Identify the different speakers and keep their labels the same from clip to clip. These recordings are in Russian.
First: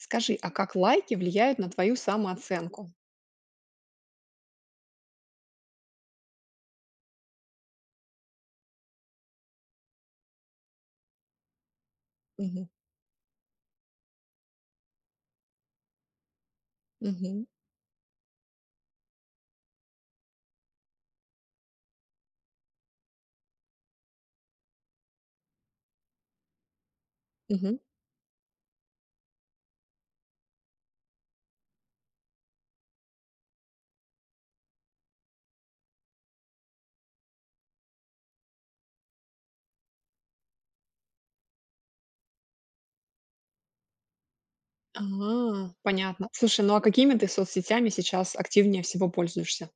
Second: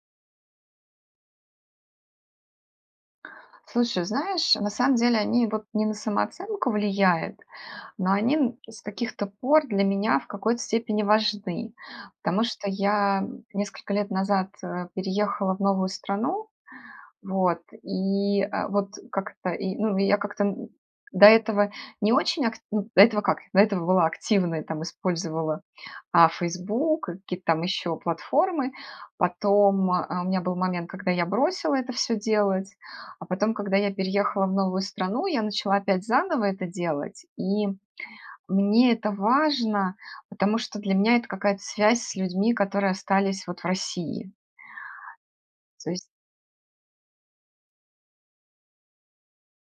Speaker 1: Скажи, а как лайки влияют на твою самооценку?
Speaker 2: Слушай, знаешь, на самом деле они вот не на самооценку влияют, но они н с каких-то пор для меня в какой-то степени важны, потому
Speaker 1: Мгм.
Speaker 2: что я несколько лет назад, э, переехала в новую страну,
Speaker 1: Мгм.
Speaker 2: вот, и, э, вот как-то, и, ну, и я как-то, м, до этого не очень акт м до этого как до этого была активной, там использовала, а, "Фейсбук", к какие-то там
Speaker 1: Мгм.
Speaker 2: ещё платформы. Потом, э, а у меня был момент, когда я бросила это всё делать, а потом, когда я переехала в новую страну, я начала опять заново это делать. И мне это важно, потому что для меня это какая-то связь с людьми, которые остались вот в России.
Speaker 1: А,
Speaker 2: То есть
Speaker 1: понятно. Слушай, ну, а какими ты соцсетями сейчас активнее всего пользуешься?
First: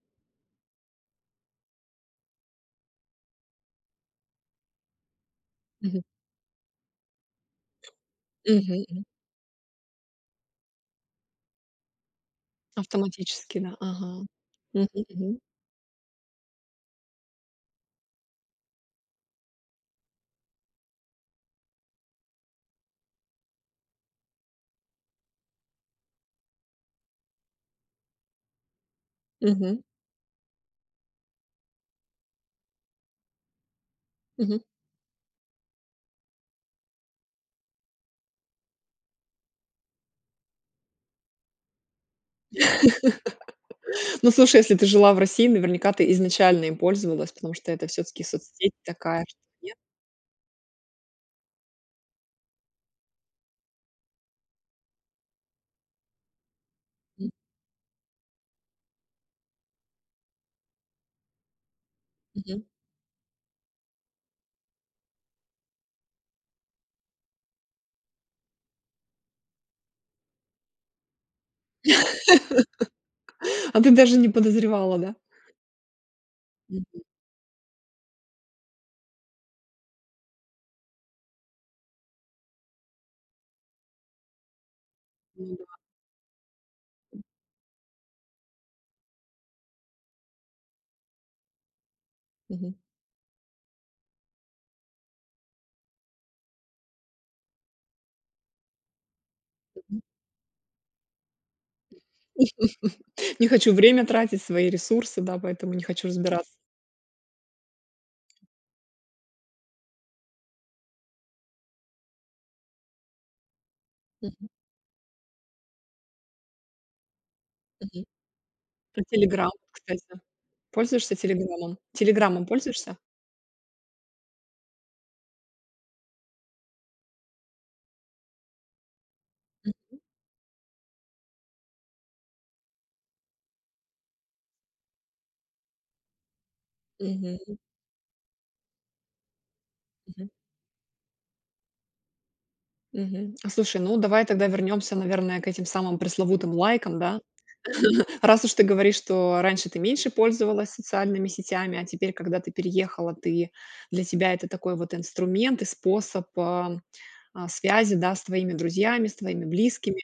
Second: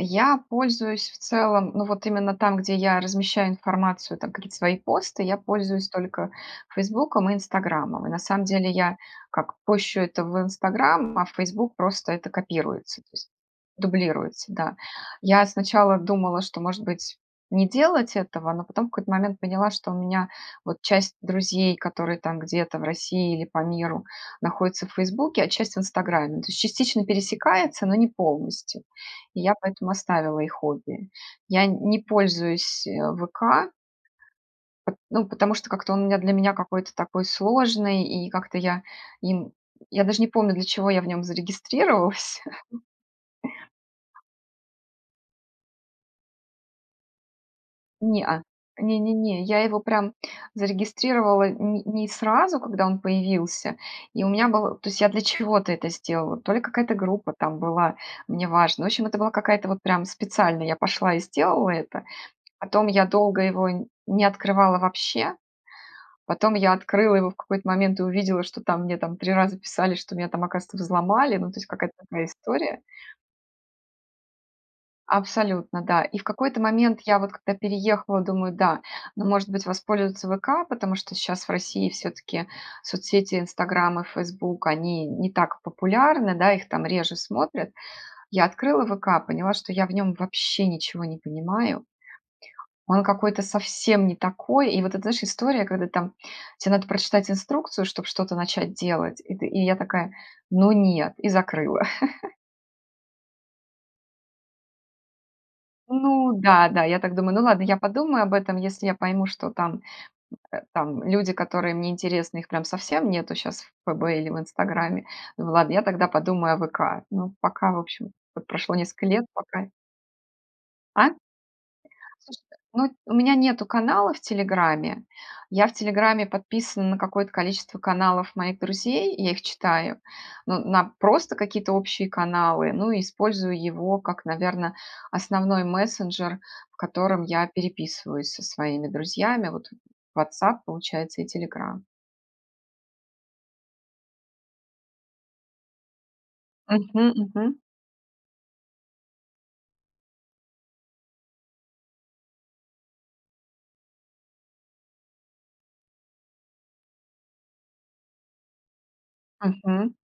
Speaker 2: Я пользуюсь в целом, ну, вот именно там, где я размещаю информацию, там какие-то свои посты, я пользуюсь
Speaker 1: Мгм.
Speaker 2: только "Фейсбуком" и "Инстаграмом". И на самом деле
Speaker 1: Мгм,
Speaker 2: я
Speaker 1: м.
Speaker 2: как пощу это в "Инстаграм", а в "Фейсбук" просто это копируется, то есть
Speaker 1: Автоматически, да, ага.
Speaker 2: дублируется. Да,
Speaker 1: Мгм мгм.
Speaker 2: я сначала думала, что, может быть, не делать этого. Но потом в какой-то момент поняла, что у меня вот часть друзей, которые там где-то в России или по миру находятся в "Фейсбуке", а часть в "Инстаграме", то есть частично пересекается, но не полностью. И я
Speaker 1: Мгм.
Speaker 2: поэтому оставила их обе. Я не пользуюсь, э, "ВК".
Speaker 1: Мгм.
Speaker 2: Ну, потому что как-то он для меня какой-то такой сложный. И как-то я им- я даже не помню, для чего я в нём зарегистрировалась.
Speaker 1: Ну, слушай, если ты жила в России, наверняка, ты изначально им пользовалась, потому что это всё-таки
Speaker 2: Неа,
Speaker 1: соцсеть
Speaker 2: не не
Speaker 1: такая, что
Speaker 2: не, я
Speaker 1: нет?
Speaker 2: его прям зарегистрировала ни не сразу, когда он появился, и у меня был то есть я для чего-то это сделала. То ли какая-то группа там была, мне важно. В общем, это была какая-то вот прям специально я пошла и сделала это.
Speaker 1: Мгм.
Speaker 2: Потом я долго его не открывала вообще. Потом я открыла его в какой-то момент и увидела, что там, мне там 3 раза писали, что меня там, оказывается, взломали. Ну, то есть, какая-то такая история.
Speaker 1: А ты даже не подозревала, да?
Speaker 2: Абсолютно, да. И в какой-то
Speaker 1: Мгм.
Speaker 2: момент я вот когда переехала, думаю: "Да, ну, может быть, воспользоваться 'ВК', потому что щас в России всё-таки соцсети 'Инстаграм' и 'Фейсбук' они не так
Speaker 1: М-да.
Speaker 2: популярны, да, их там реже смотрят". Я открыла "ВК", поняла, что я в нём вообще ничего не понимаю.
Speaker 1: Мгм.
Speaker 2: Он какой-то совсем не такой. И вот это, знаешь, история, когда там тебе надо прочитать инструкцию, чтоб что-то начать делать, и ты и я
Speaker 1: Мгм.
Speaker 2: такая: "Ну нет". И закрыла.
Speaker 1: Не хочу время тратить, свои ресурсы, да, поэтому не хочу
Speaker 2: Ну
Speaker 1: разбираться.
Speaker 2: да-да, я так думаю: "Ну, ладно, я подумаю об этом, если я пойму, что там, м, э, там люди, которые мне интересны, их прям совсем нету щас в 'ФБ' или в
Speaker 1: Мгм.
Speaker 2: 'Инстаграме'". Думаю: "Ладно, я тогда подумаю о 'ВК'". Ну, пока, в
Speaker 1: Мгм.
Speaker 2: общем, вот прошло
Speaker 1: Про
Speaker 2: несколько лет,
Speaker 1: "Телеграм",
Speaker 2: пока
Speaker 1: кстати. Пользуешься
Speaker 2: А?
Speaker 1: "Телеграмом"? "Телеграмом"
Speaker 2: [unintelligible] Ну,
Speaker 1: пользуешься?
Speaker 2: у меня нету канала в "Телеграме". Я в "Телеграме" подписана на какое-то количество каналов моих друзей, и я их
Speaker 1: Мгм.
Speaker 2: читаю. Но на просто какие-то общие каналы, ну, и использую его как, наверно, основной мессенджер, в котором я
Speaker 1: Мгм.
Speaker 2: переписываюсь со своими друзьями. Вот
Speaker 1: Мгм.
Speaker 2: "Ватсап", получается, и "Телеграм".
Speaker 1: Мгм. А слушай, ну давай тогда вернемся, наверное, к этим самым пресловутым лайкам,
Speaker 2: Мгм,
Speaker 1: да,
Speaker 2: мгм.
Speaker 1: раз уж ты говоришь, что раньше ты меньше пользовалась социальными сетями, а теперь, когда ты переехала, ты для тебя это такой вот инструмент и способ, а, а, связи, да, с твоими друзьями, с твоими
Speaker 2: Мгм.
Speaker 1: близкими.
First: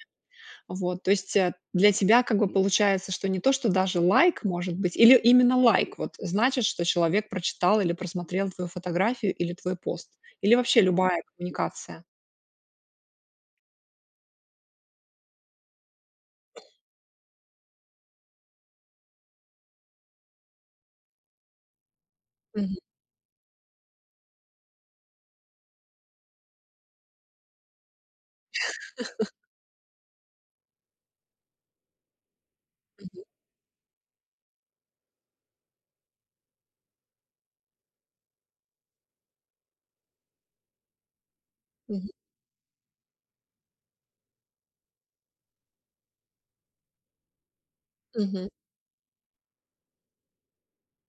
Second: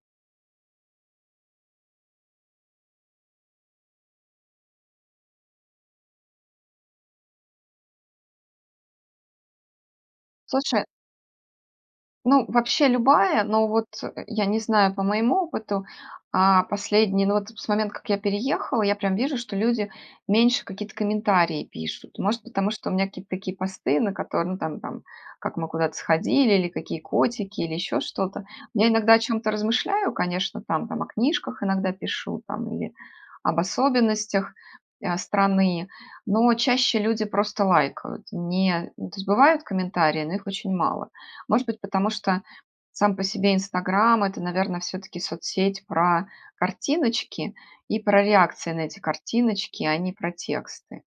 Speaker 1: Вот. То есть для тебя как бы получается, что не то что даже лайк может быть, или именно лайк вот значит, что человек прочитал или просмотрел твою фотографию или твой пост, или вообще
Speaker 2: Слушай
Speaker 1: любая коммуникация.
Speaker 2: Ну вообще любая, но вот, э, я не знаю, по моему опыту, а, последний- ну вот с момента как я переехала- я прям вижу, что люди меньше какие-то комментарии пишут. Может, потому
Speaker 1: Мгм.
Speaker 2: что у меня какие-то такие посты, на которы ну там там как мы куда-то сходили или какие котики или еще что-то. Я иногда о чём-то размышляю, конечно, там там о книжках иногда пишу там или
Speaker 1: Мгм.
Speaker 2: об особенностях, а, страны, но чаще люди просто лайкают. Не, ну то есть бывают комментарии, но их очень мало. Может быть,
Speaker 1: Мгм.
Speaker 2: потому что сам по себе "Инстаграм"- это, наверно, всё-таки соцсеть про картиночки и про
Speaker 1: Мгм.
Speaker 2: реакции на эти картиночки, а не про тексты.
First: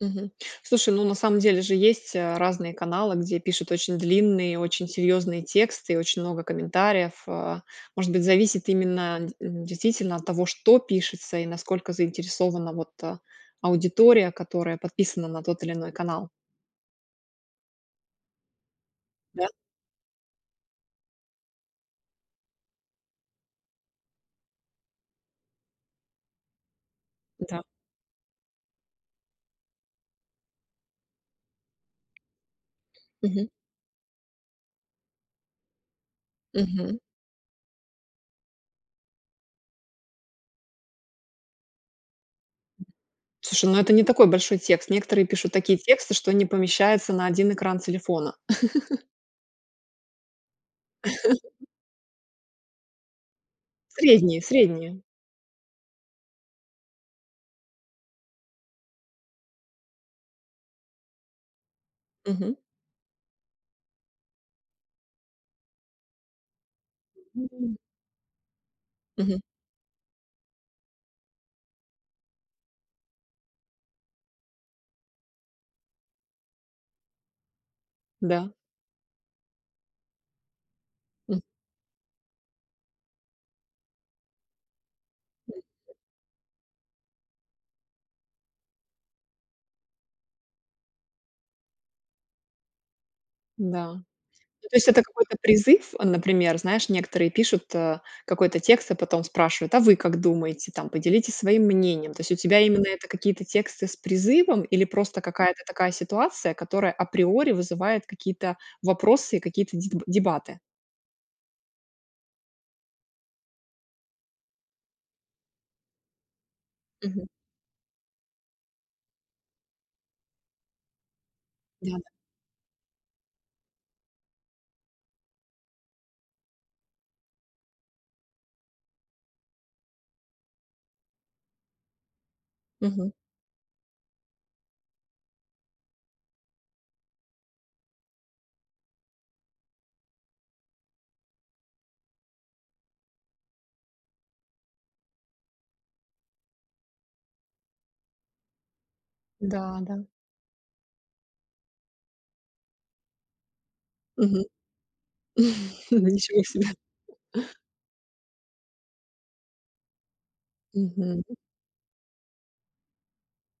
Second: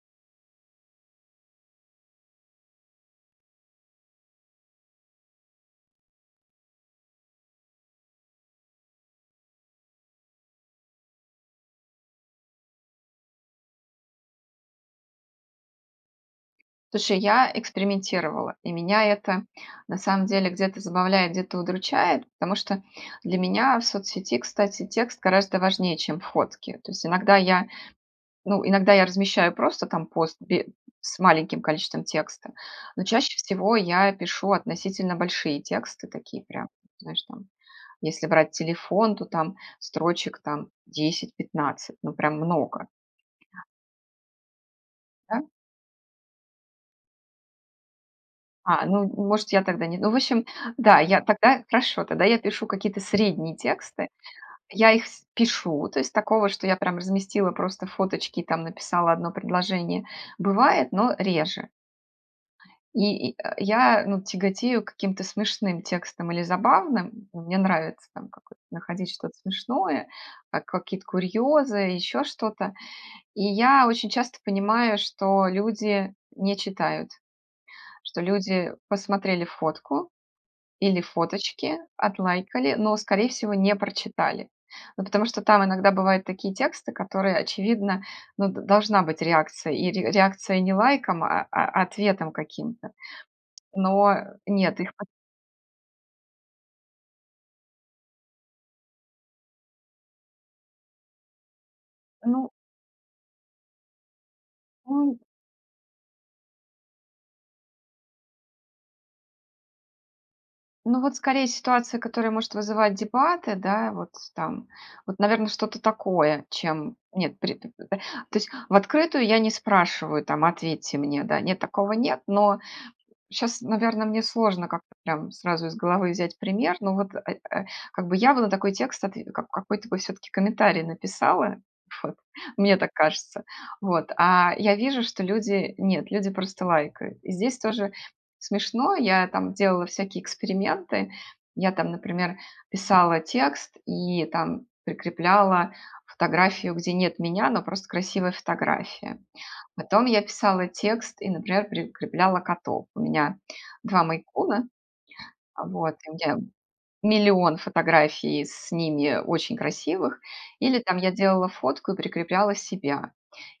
Speaker 1: Мгм. Слушай, ну, на самом деле же есть, а, разные каналы, где пишут очень длинные и очень серьезные тексты, и очень много комментариев, э, может быть, зависит именно д действительно от того, что пишется и насколько заинтересована вот, э, аудитория, которая подписана на тот или иной канал.
Speaker 2: Слушай, я экспериментировала, и меня это
Speaker 1: Да.
Speaker 2: на самом деле где-то забавляет, где-то удручает, потому что для меня в соцсети, кстати, текст гораздо важнее, чем фотки. То есть иногда
Speaker 1: Да.
Speaker 2: я ну, иногда я размещаю просто там пост бе с маленьким количеством текста, но чаще
Speaker 1: Мгм.
Speaker 2: всего я пишу относительно большие тексты, такие прям,
Speaker 1: Мгм.
Speaker 2: знаешь, там если брать телефон, то там строчек там 10-15, ну прям много.
Speaker 1: Слушай, ну это не такой большой текст. Некоторые
Speaker 2: Да.
Speaker 1: пишут такие тексты, что не помещаются на 1 экран телефона.
Speaker 2: А, ну, н может, я тогда не ну, в общем, да, я тогда хорошо, тогда я пишу какие-то средние тексты,
Speaker 1: Средние
Speaker 2: я
Speaker 1: средние.
Speaker 2: их в пишу, то есть такого, что я прям разместила просто фоточки и там написала 1 предложение. Бывает, но реже.
Speaker 1: Мгм.
Speaker 2: И и, э, я, ну, тяготею к каким-то смешным текстам или забавным. Мне нравится там какой-то находить что-то
Speaker 1: Мгм.
Speaker 2: смешное, как какие-то курьезы, еще что-то. И я очень часто понимаю, что люди не читают, что
Speaker 1: Да.
Speaker 2: люди посмотрели фотку или
Speaker 1: М.
Speaker 2: фоточки, отлайкали, но, скорее всего, не прочитали. Ну, потому что там иногда
Speaker 1: [unintelligible]
Speaker 2: бывают такие тексты, которые, очевидно, ну, д должна быть реакция, и р реакция не лайком, а а ответом каким-то,
Speaker 1: Да.
Speaker 2: но
Speaker 1: Ну, то
Speaker 2: нет
Speaker 1: есть
Speaker 2: их
Speaker 1: это
Speaker 2: по
Speaker 1: какой-то призыв, например, знаешь, некоторые пишут, э, какой-то текст и потом спрашивают: "А вы как думаете? Там поделитесь своим мнением". То есть у
Speaker 2: Ну
Speaker 1: тебя именно это какие-то тексты с призывом или
Speaker 2: Он
Speaker 1: просто какая-то такая ситуация, которая априори вызывает какие-то вопросы и какие-то деб дебаты?
Speaker 2: Ну, вот скорее ситуация, которая может вызывать дебаты, да, вот, там, вот, наверно, что-то такое, чем
Speaker 1: Мгм.
Speaker 2: нет, пр п то есть в открытую я не спрашиваю, там: "Ответьте мне", да. Нет, такого
Speaker 1: Да.
Speaker 2: нет, но щас, наверно, мне сложно как-то прям сразу из головы взять пример, ну вот, э, э, как бы я бы на такой текст, отв как какой-то бы всё-таки комментарий написала, мне так
Speaker 1: Мгм.
Speaker 2: кажется, вот, а я вижу, что люди нет, люди просто лайкают. И здесь тоже смешно, я там делала всякие эксперименты. Я там, например, писала текст и там прикрепляла фотографию, где нет меня, но просто красивая фотография.
Speaker 1: Да-да.
Speaker 2: Потом я писала текст и, например, прикрепляла котов. У меня 2
Speaker 1: Мгм.
Speaker 2: мейн-куна, вот,
Speaker 1: Ну,
Speaker 2: у меня
Speaker 1: ничего себе.
Speaker 2: миллион фотографий с ними очень красивых. Или там я
Speaker 1: Мгм.
Speaker 2: делала фотку и прикрепляла себя.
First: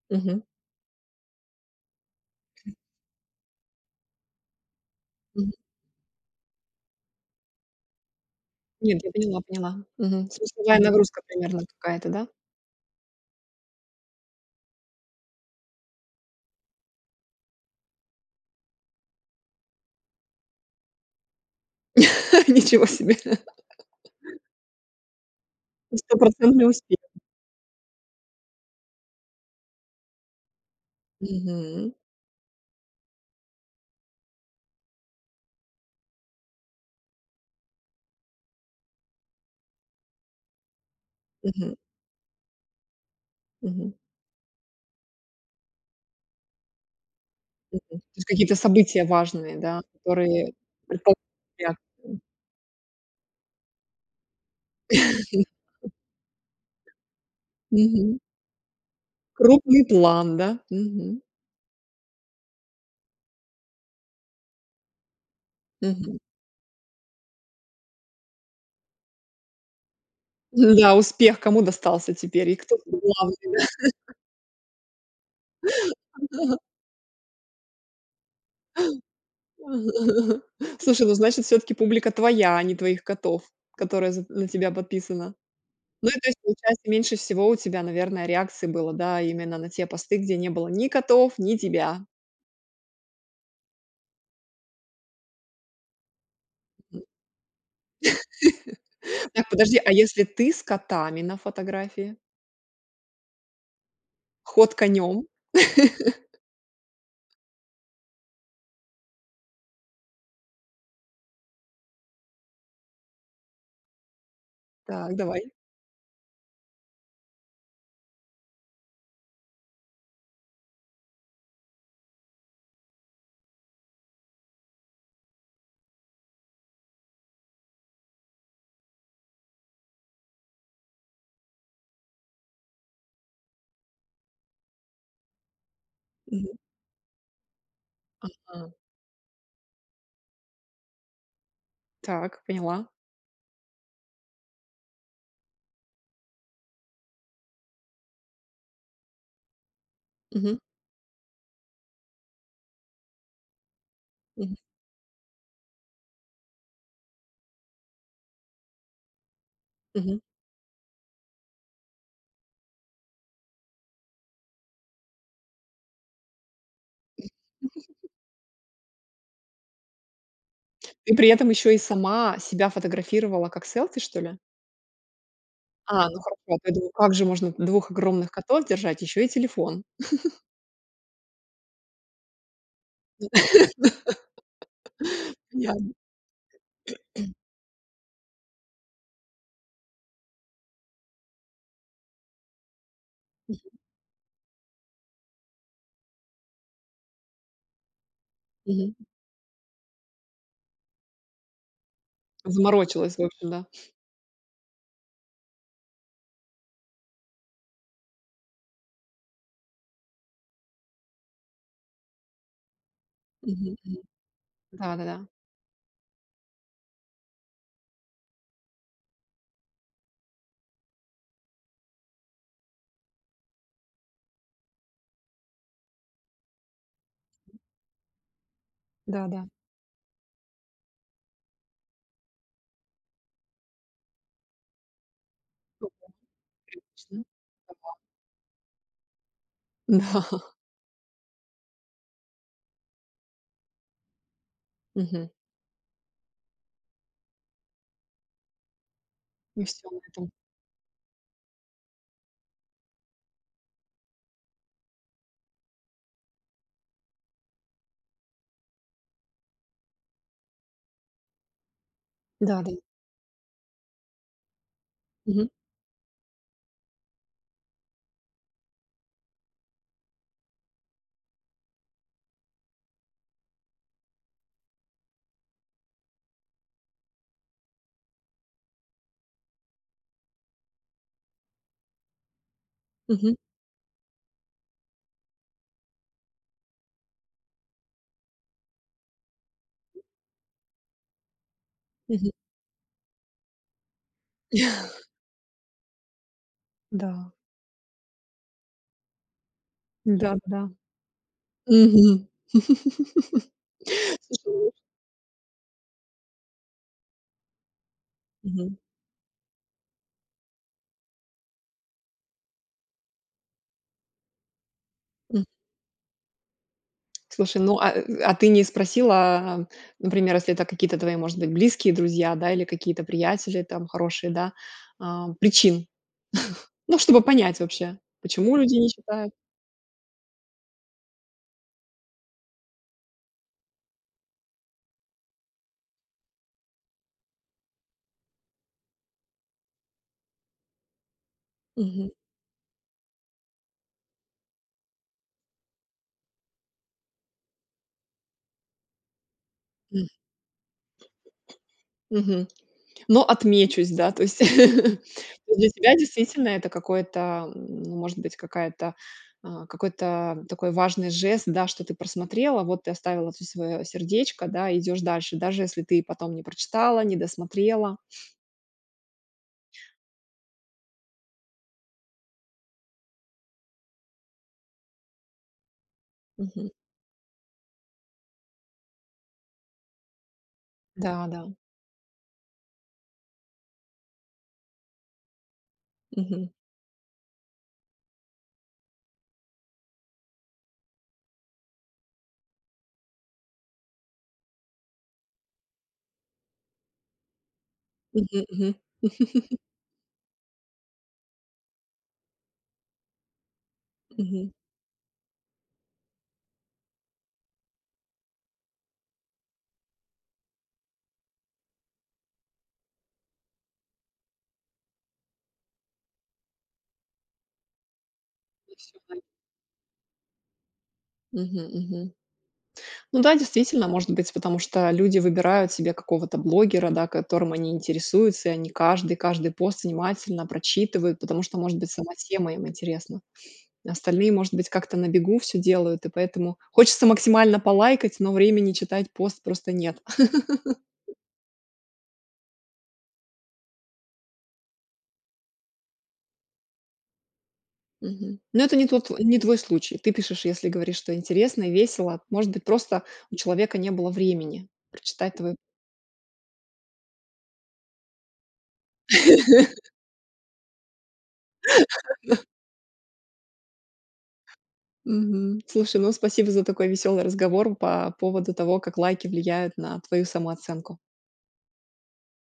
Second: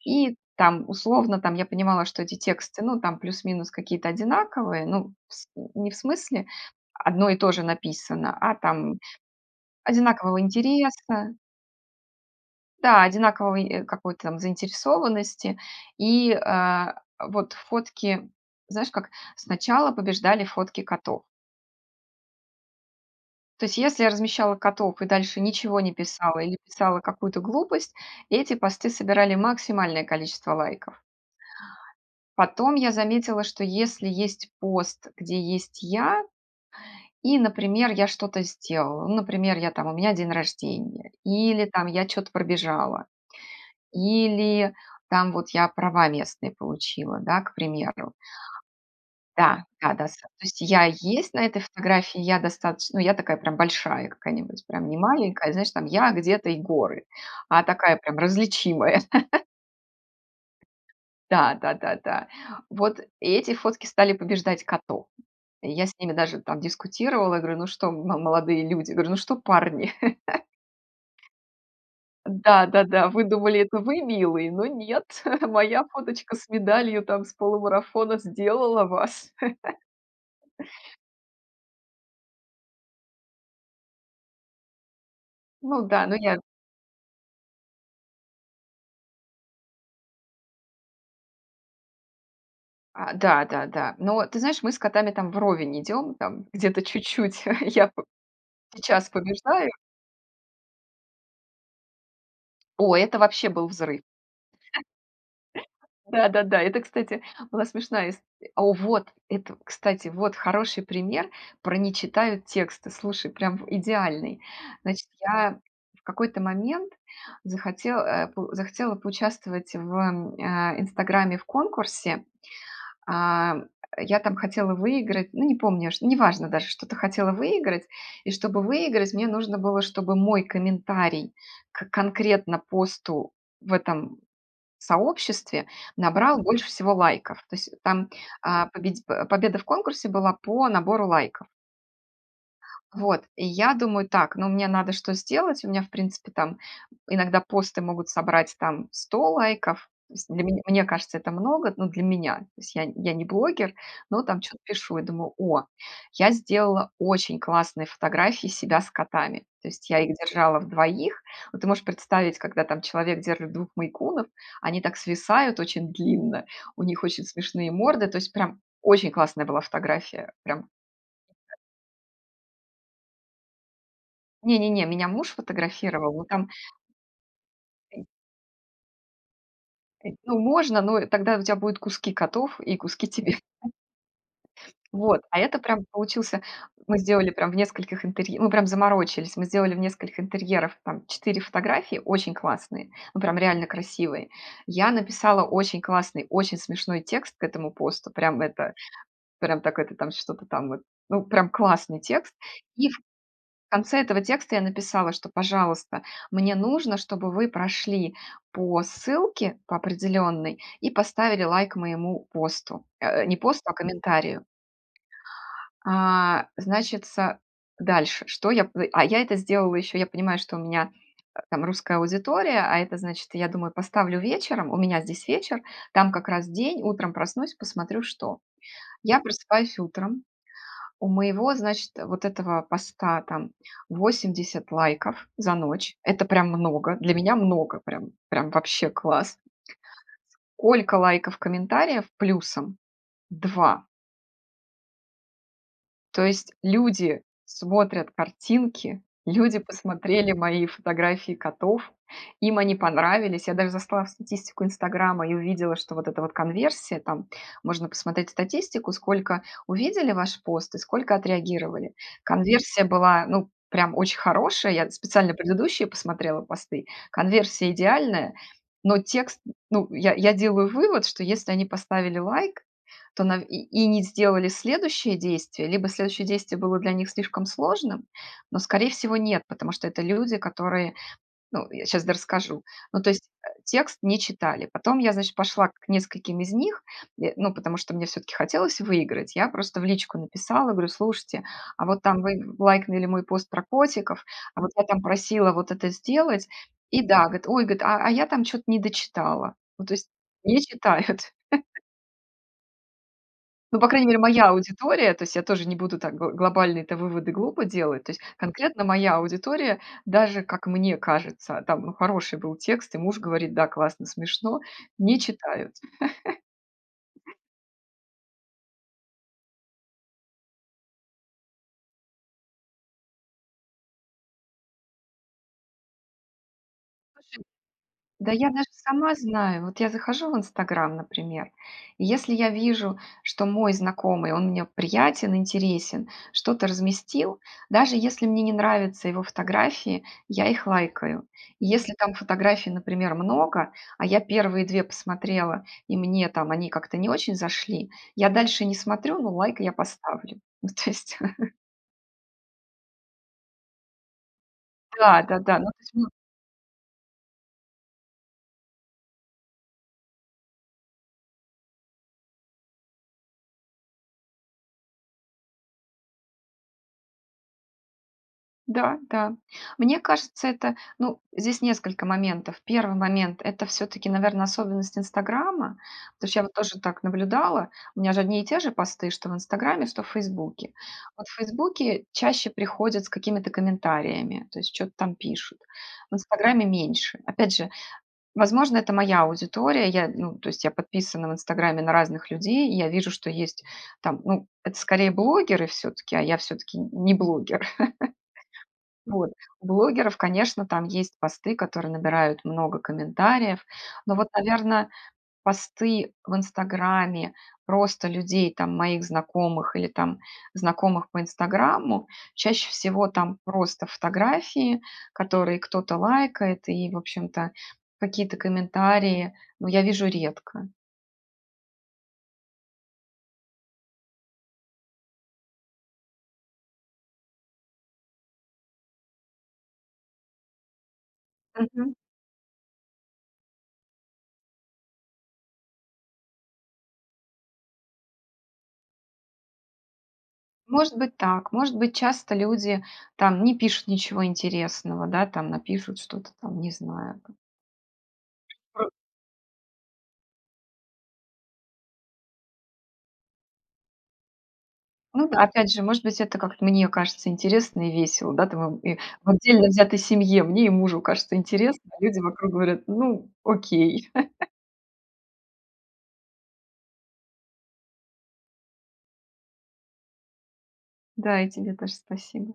Speaker 2: И
Speaker 1: Мгм.
Speaker 2: там, условно, там я понимала, что эти
Speaker 1: Хм.
Speaker 2: тексты, ну, там плюс-минус какие-то одинаковые, ну, с
Speaker 1: Мгм.
Speaker 2: не в смысле одно и то же написано, а там
Speaker 1: Нет, я поняла поняла, мгм,
Speaker 2: одинакового
Speaker 1: смысловая нагрузка
Speaker 2: интереса
Speaker 1: примерно какая-то, да?
Speaker 2: Да, одинакового и какой-то заинтересованности и, а, а вот фотки, знаешь, как сначала побеждали фотки котов.
Speaker 1: Ничего себе!
Speaker 2: То есть, если я размещала котов и дальше ничего не писала или
Speaker 1: Стопроцентный успех.
Speaker 2: писала какую-то глупость, эти посты собирали максимальное количество лайков.
Speaker 1: Мгм.
Speaker 2: Потом я заметила, что если есть пост, где есть я и, например, я что-то сделала, ну, например, я там у меня день рождения или
Speaker 1: Мгм.
Speaker 2: там я чё-то пробежала,
Speaker 1: Мгм.
Speaker 2: или там вот я права местные получила, да, к
Speaker 1: Мгм. То
Speaker 2: примеру.
Speaker 1: есть какие-то события важные,
Speaker 2: Да,
Speaker 1: да,
Speaker 2: да-да с То
Speaker 1: которые
Speaker 2: есть я
Speaker 1: предпо
Speaker 2: есть на этой
Speaker 1: реак
Speaker 2: фотографии, я достаточ ну, я такая прям большая какая-нибудь, прям не маленькая, знаешь, там я где-то и горы, а такая
Speaker 1: Мгм.
Speaker 2: прям, различимая.
Speaker 1: Крупный план, да, мгм.
Speaker 2: Да, да-да-да. Вот эти фотки стали побеждать котов. И я с ними
Speaker 1: Мгм.
Speaker 2: даже там дискутировала, говорю: "Ну что, м молодые люди?" Говорю: "Ну что, парни?"
Speaker 1: М-да, успех кому достался теперь, и
Speaker 2: Да,
Speaker 1: кто
Speaker 2: да-да. "Вы
Speaker 1: главный,
Speaker 2: думали, это
Speaker 1: да?
Speaker 2: вы милые, но нет! Моя
Speaker 1: А,
Speaker 2: фоточка с
Speaker 1: да.
Speaker 2: медалью там с полумарафона сделала вас!"
Speaker 1: Слушай, ну, значит, все-таки публика твоя, а не твоих котов, которая з на тебя подписана.
Speaker 2: Ну да,
Speaker 1: Ну и
Speaker 2: ну
Speaker 1: то
Speaker 2: я
Speaker 1: есть, получается, меньше всего у тебя, наверное, реакций было, да, именно на те посты, где не было ни котов, ни тебя.
Speaker 2: А, да-да-да. Но ты знаешь, мы с котами там вровень идем, там где-то чуть-чуть я п сейчас
Speaker 1: Так,
Speaker 2: побеждаю
Speaker 1: подожди, а если ты с котами на фотографии?
Speaker 2: О, это вообще был взрыв!
Speaker 1: Ход конём!
Speaker 2: Да-да-да, это, кстати, была смешная исто О, вот, это, кстати, вот хороший пример про не читают тексты. Слушай, прям в идеальный. Значит,
Speaker 1: Так, давай.
Speaker 2: я в какой-то момент захоте э, по захотела поучаствовать в, а, "Инстаграме" в конкурсе. А, я там хотела выиграть, ну, не помню, ш не важно даже, что-то хотела выиграть. И чтобы выиграть, мне нужно было, чтобы мой комментарий к конкретно посту в этом сообществе набрал
Speaker 1: Мгм.
Speaker 2: больше всего лайков, то есть там, а,
Speaker 1: Ага.
Speaker 2: победи а, победа в конкурсе была по набору лайков.
Speaker 1: Так, поняла.
Speaker 2: Вот. И я думаю: "Так, но мне надо что сделать?" У меня, в принципе, там иногда посты могут собрать там 100 лайков, с для
Speaker 1: Мгм.
Speaker 2: меня, мне кажется, это много, ну, для меня. То есть я я не блогер, но там
Speaker 1: Мгм.
Speaker 2: чё-то пишу и думаю: "О, я сделала очень классные фотографии себя с котами". То есть я их
Speaker 1: Мгм.
Speaker 2: держала в 2. Вот ты можешь представить, когда там человек держит 2 мейн-кунов, они так свисают очень длинно, у них очень смешные морды, то есть прям очень классная была фотография, прям
Speaker 1: И при этом еще и сама себя фотографировала как селфи, что ли?
Speaker 2: Не не не, меня муж
Speaker 1: А,
Speaker 2: фотографировал,
Speaker 1: ну,
Speaker 2: ну,
Speaker 1: хорошо.
Speaker 2: там
Speaker 1: А то я думаю, как же можно 2 огромных котов держать, ещё и телефон?
Speaker 2: Ну, можно, но, э, тогда у тебя будут куски котов и куски тебя. Вот, а это
Speaker 1: Понятно.
Speaker 2: прямо получился Мы сделали прям в нескольких интер мы прям заморочились! Мы сделали в нескольких интерьеров там 4 фотографии, очень классные, ну, прям
Speaker 1: Мгм.
Speaker 2: реально красивые. Я написала очень классный, очень смешной текст к этому посту, прям это,
Speaker 1: Мгм.
Speaker 2: прям так, это там что-то там, вот ну, прям классный текст. И в
Speaker 1: Заморочилась, в общем, да.
Speaker 2: конце этого текста я написала, что, пожалуйста, мне нужно, чтобы вы прошли по ссылке по определенной и поставили лайк моему посту, э, э, не посту, а
Speaker 1: Мгм мгм.
Speaker 2: комментарию.
Speaker 1: Да-да-да.
Speaker 2: А, значится, дальше что я п А я это сделала, еще я понимаю, что у меня, э, там русская аудитория, а это значит, я думаю, поставлю вечером, у меня здесь вечер, там как раз день, утром проснусь, посмотрю, что. Я
Speaker 1: Да-да.
Speaker 2: просыпаюсь утром, у моего, значит, вот этого поста там 80 лайков за ночь.
Speaker 1: Круто,
Speaker 2: Это прям много, для
Speaker 1: конечно,
Speaker 2: меня много,
Speaker 1: ага.
Speaker 2: прям прям вообще класс.
Speaker 1: Да.
Speaker 2: Сколько лайков, комментариев плюсом? 2.
Speaker 1: Мгм.
Speaker 2: То есть люди смотрят картинки, люди
Speaker 1: И всё это
Speaker 2: посмотрели мои фотографии котов, им они понравились. Я даже зашла в статистику "Инстаграма" и увидела, что вот эта вот конверсия- там можно посмотреть статистику, сколько увидели ваш пост и сколько отреагировали.
Speaker 1: Да-да.
Speaker 2: Конверсия была, ну, прям очень хорошая. Я специально
Speaker 1: Мгм.
Speaker 2: предыдущие посмотрела посты. Конверсия идеальная, но текст н ну, я я делаю вывод, что если они поставили лайк, то нав и и не сделали следующее действие, либо следующее действие было для них слишком сложным, но, скорее всего, нет, потому что это люди, которые, ну Я щас дорасскажу. Ну, то есть,
Speaker 1: Мгм.
Speaker 2: а, текст не читали. Потом я, значит, пошла к нескольким из них, е ну, потому что мне всё-таки хотелось выиграть. Я просто в личку написала, говорю: "Слушайте, а вот там
Speaker 1: Мгм.
Speaker 2: вы лайкнули мой пост про котиков, а вот я там просила вот это сделать". И да,
Speaker 1: Да.
Speaker 2: говорит: "Ой,- говорит,- а а я там че-то не дочитала". Ну то есть не
Speaker 1: Да-да-да.
Speaker 2: читают.
Speaker 1: Мгм.
Speaker 2: Ну, по крайней мере, моя
Speaker 1: [unintelligible]
Speaker 2: аудитория, то есть я тоже не буду так гл глобальные-то выводы глупо делать, то есть
Speaker 1: Мгм.
Speaker 2: конкретно моя аудитория даже, как мне кажется, там, ну, хороший был текст, и муж говорит: "Да, классно, смешно", не
Speaker 1: М.
Speaker 2: читают.
Speaker 1: Слушай, ну, а, э, а ты не спросила, а, например, если это какие-то твои, может быть, близкие друзья, да, или какие-то приятели там хорошие, да, ам, причин, ну, чтобы
Speaker 2: [unintelligible]
Speaker 1: понять вообще,
Speaker 2: ,да я
Speaker 1: почему
Speaker 2: даже
Speaker 1: люди не
Speaker 2: сама
Speaker 1: читают?
Speaker 2: знаю! Вот я захожу в "Инстаграм", например, и если я вижу, что мой знакомый- он мне приятен, интересен- что-то разместил, даже если мне не нравятся его фотографии, я их лайкаю. Если
Speaker 1: Мгм.
Speaker 2: там фотографий, например, много, а я первые 2 посмотрела и мне там они как-то не очень зашли, я дальше не смотрю, но лайк я
Speaker 1: М.
Speaker 2: поставлю. Ну то есть
Speaker 1: Мгм, но отмечусь, да, то есть.
Speaker 2: Да, да-да. Ну,
Speaker 1: Для
Speaker 2: то
Speaker 1: тебя
Speaker 2: есть ма
Speaker 1: действительно это какой-то, м, ну, может быть, какая-то, а, какой-то, м, такой важный жест, да, что ты просмотрела, вот ты оставила тут свое сердечко, да, идешь дальше, даже если ты потом не прочитала, не досмотрела.
Speaker 2: Да, да. Мне кажется, это, ну, здесь несколько моментов. 1 момент- это всё-таки, наверно, особенность "Инстаграма", потому что я вот
Speaker 1: Мгм.
Speaker 2: тоже так наблюдала. У меня же одни и те же посты, что в "Инстаграме", что в "Фейсбуке".
Speaker 1: Да,
Speaker 2: Вот в
Speaker 1: да.
Speaker 2: "Фейсбуке" чаще приходят с какими-то комментариями, то есть чё-то там пишут. В
Speaker 1: Мгм.
Speaker 2: "Инстаграме" меньше. Опять же, возможно, это моя аудитория. Я, ну, то есть я подписана в "Инстаграме" на разных людей, и я вижу, что есть там- ну, это скорее блогеры всё-таки, а я всё-таки нь не блогер.
Speaker 1: Мгм мгм.
Speaker 2: Вот. У блогеров, конечно, там есть посты, которые набирают много комментариев. Но вот,
Speaker 1: Мгм.
Speaker 2: наверно, посты в "Инстаграме" просто людей, там, моих знакомых или там знакомых по "Инстаграму"- чаще всего там просто фотографии, которые кто-то лайкает, и, в общем-то, какие-то
Speaker 1: И всё. [unintelligible]
Speaker 2: комментарии, ну, я вижу редко.
Speaker 1: Мгм мгм. Ну да, действительно, может быть, потому что люди выбирают себе какого-то блогера, да, которым они интересуются, и они каждый каждый пост внимательно прочитывают, потому что, может быть,
Speaker 2: Мгм.
Speaker 1: сама тема им интересна. Остальные, может быть, как-то на бегу всё делают, и поэтому хочется максимально полайкать, но времени читать пост просто нет.
Speaker 2: Может быть, так. Может быть, часто люди там не пишут ничего интересного, да, там, напишут что-то там, не знаю, к
Speaker 1: Мгм. Но это
Speaker 2: Э
Speaker 1: не твот не твой случай, ты пишешь, если говоришь, что интересно и весело, может быть, просто у человека не было времени
Speaker 2: Ну
Speaker 1: прочитать
Speaker 2: да,
Speaker 1: твою
Speaker 2: опять же, может быть, это, как мне кажется, интересно и весело. Да, там в и в отдельно взятой семье мне и мужу кажется интересно, а люди вокруг говорят: "Ну, окей".
Speaker 1: Мгм. Слушай, ну, спасибо за такой веселый разговор по поводу того, как лайки влияют на твою самооценку.
Speaker 2: Да, и тебе тоже спасибо.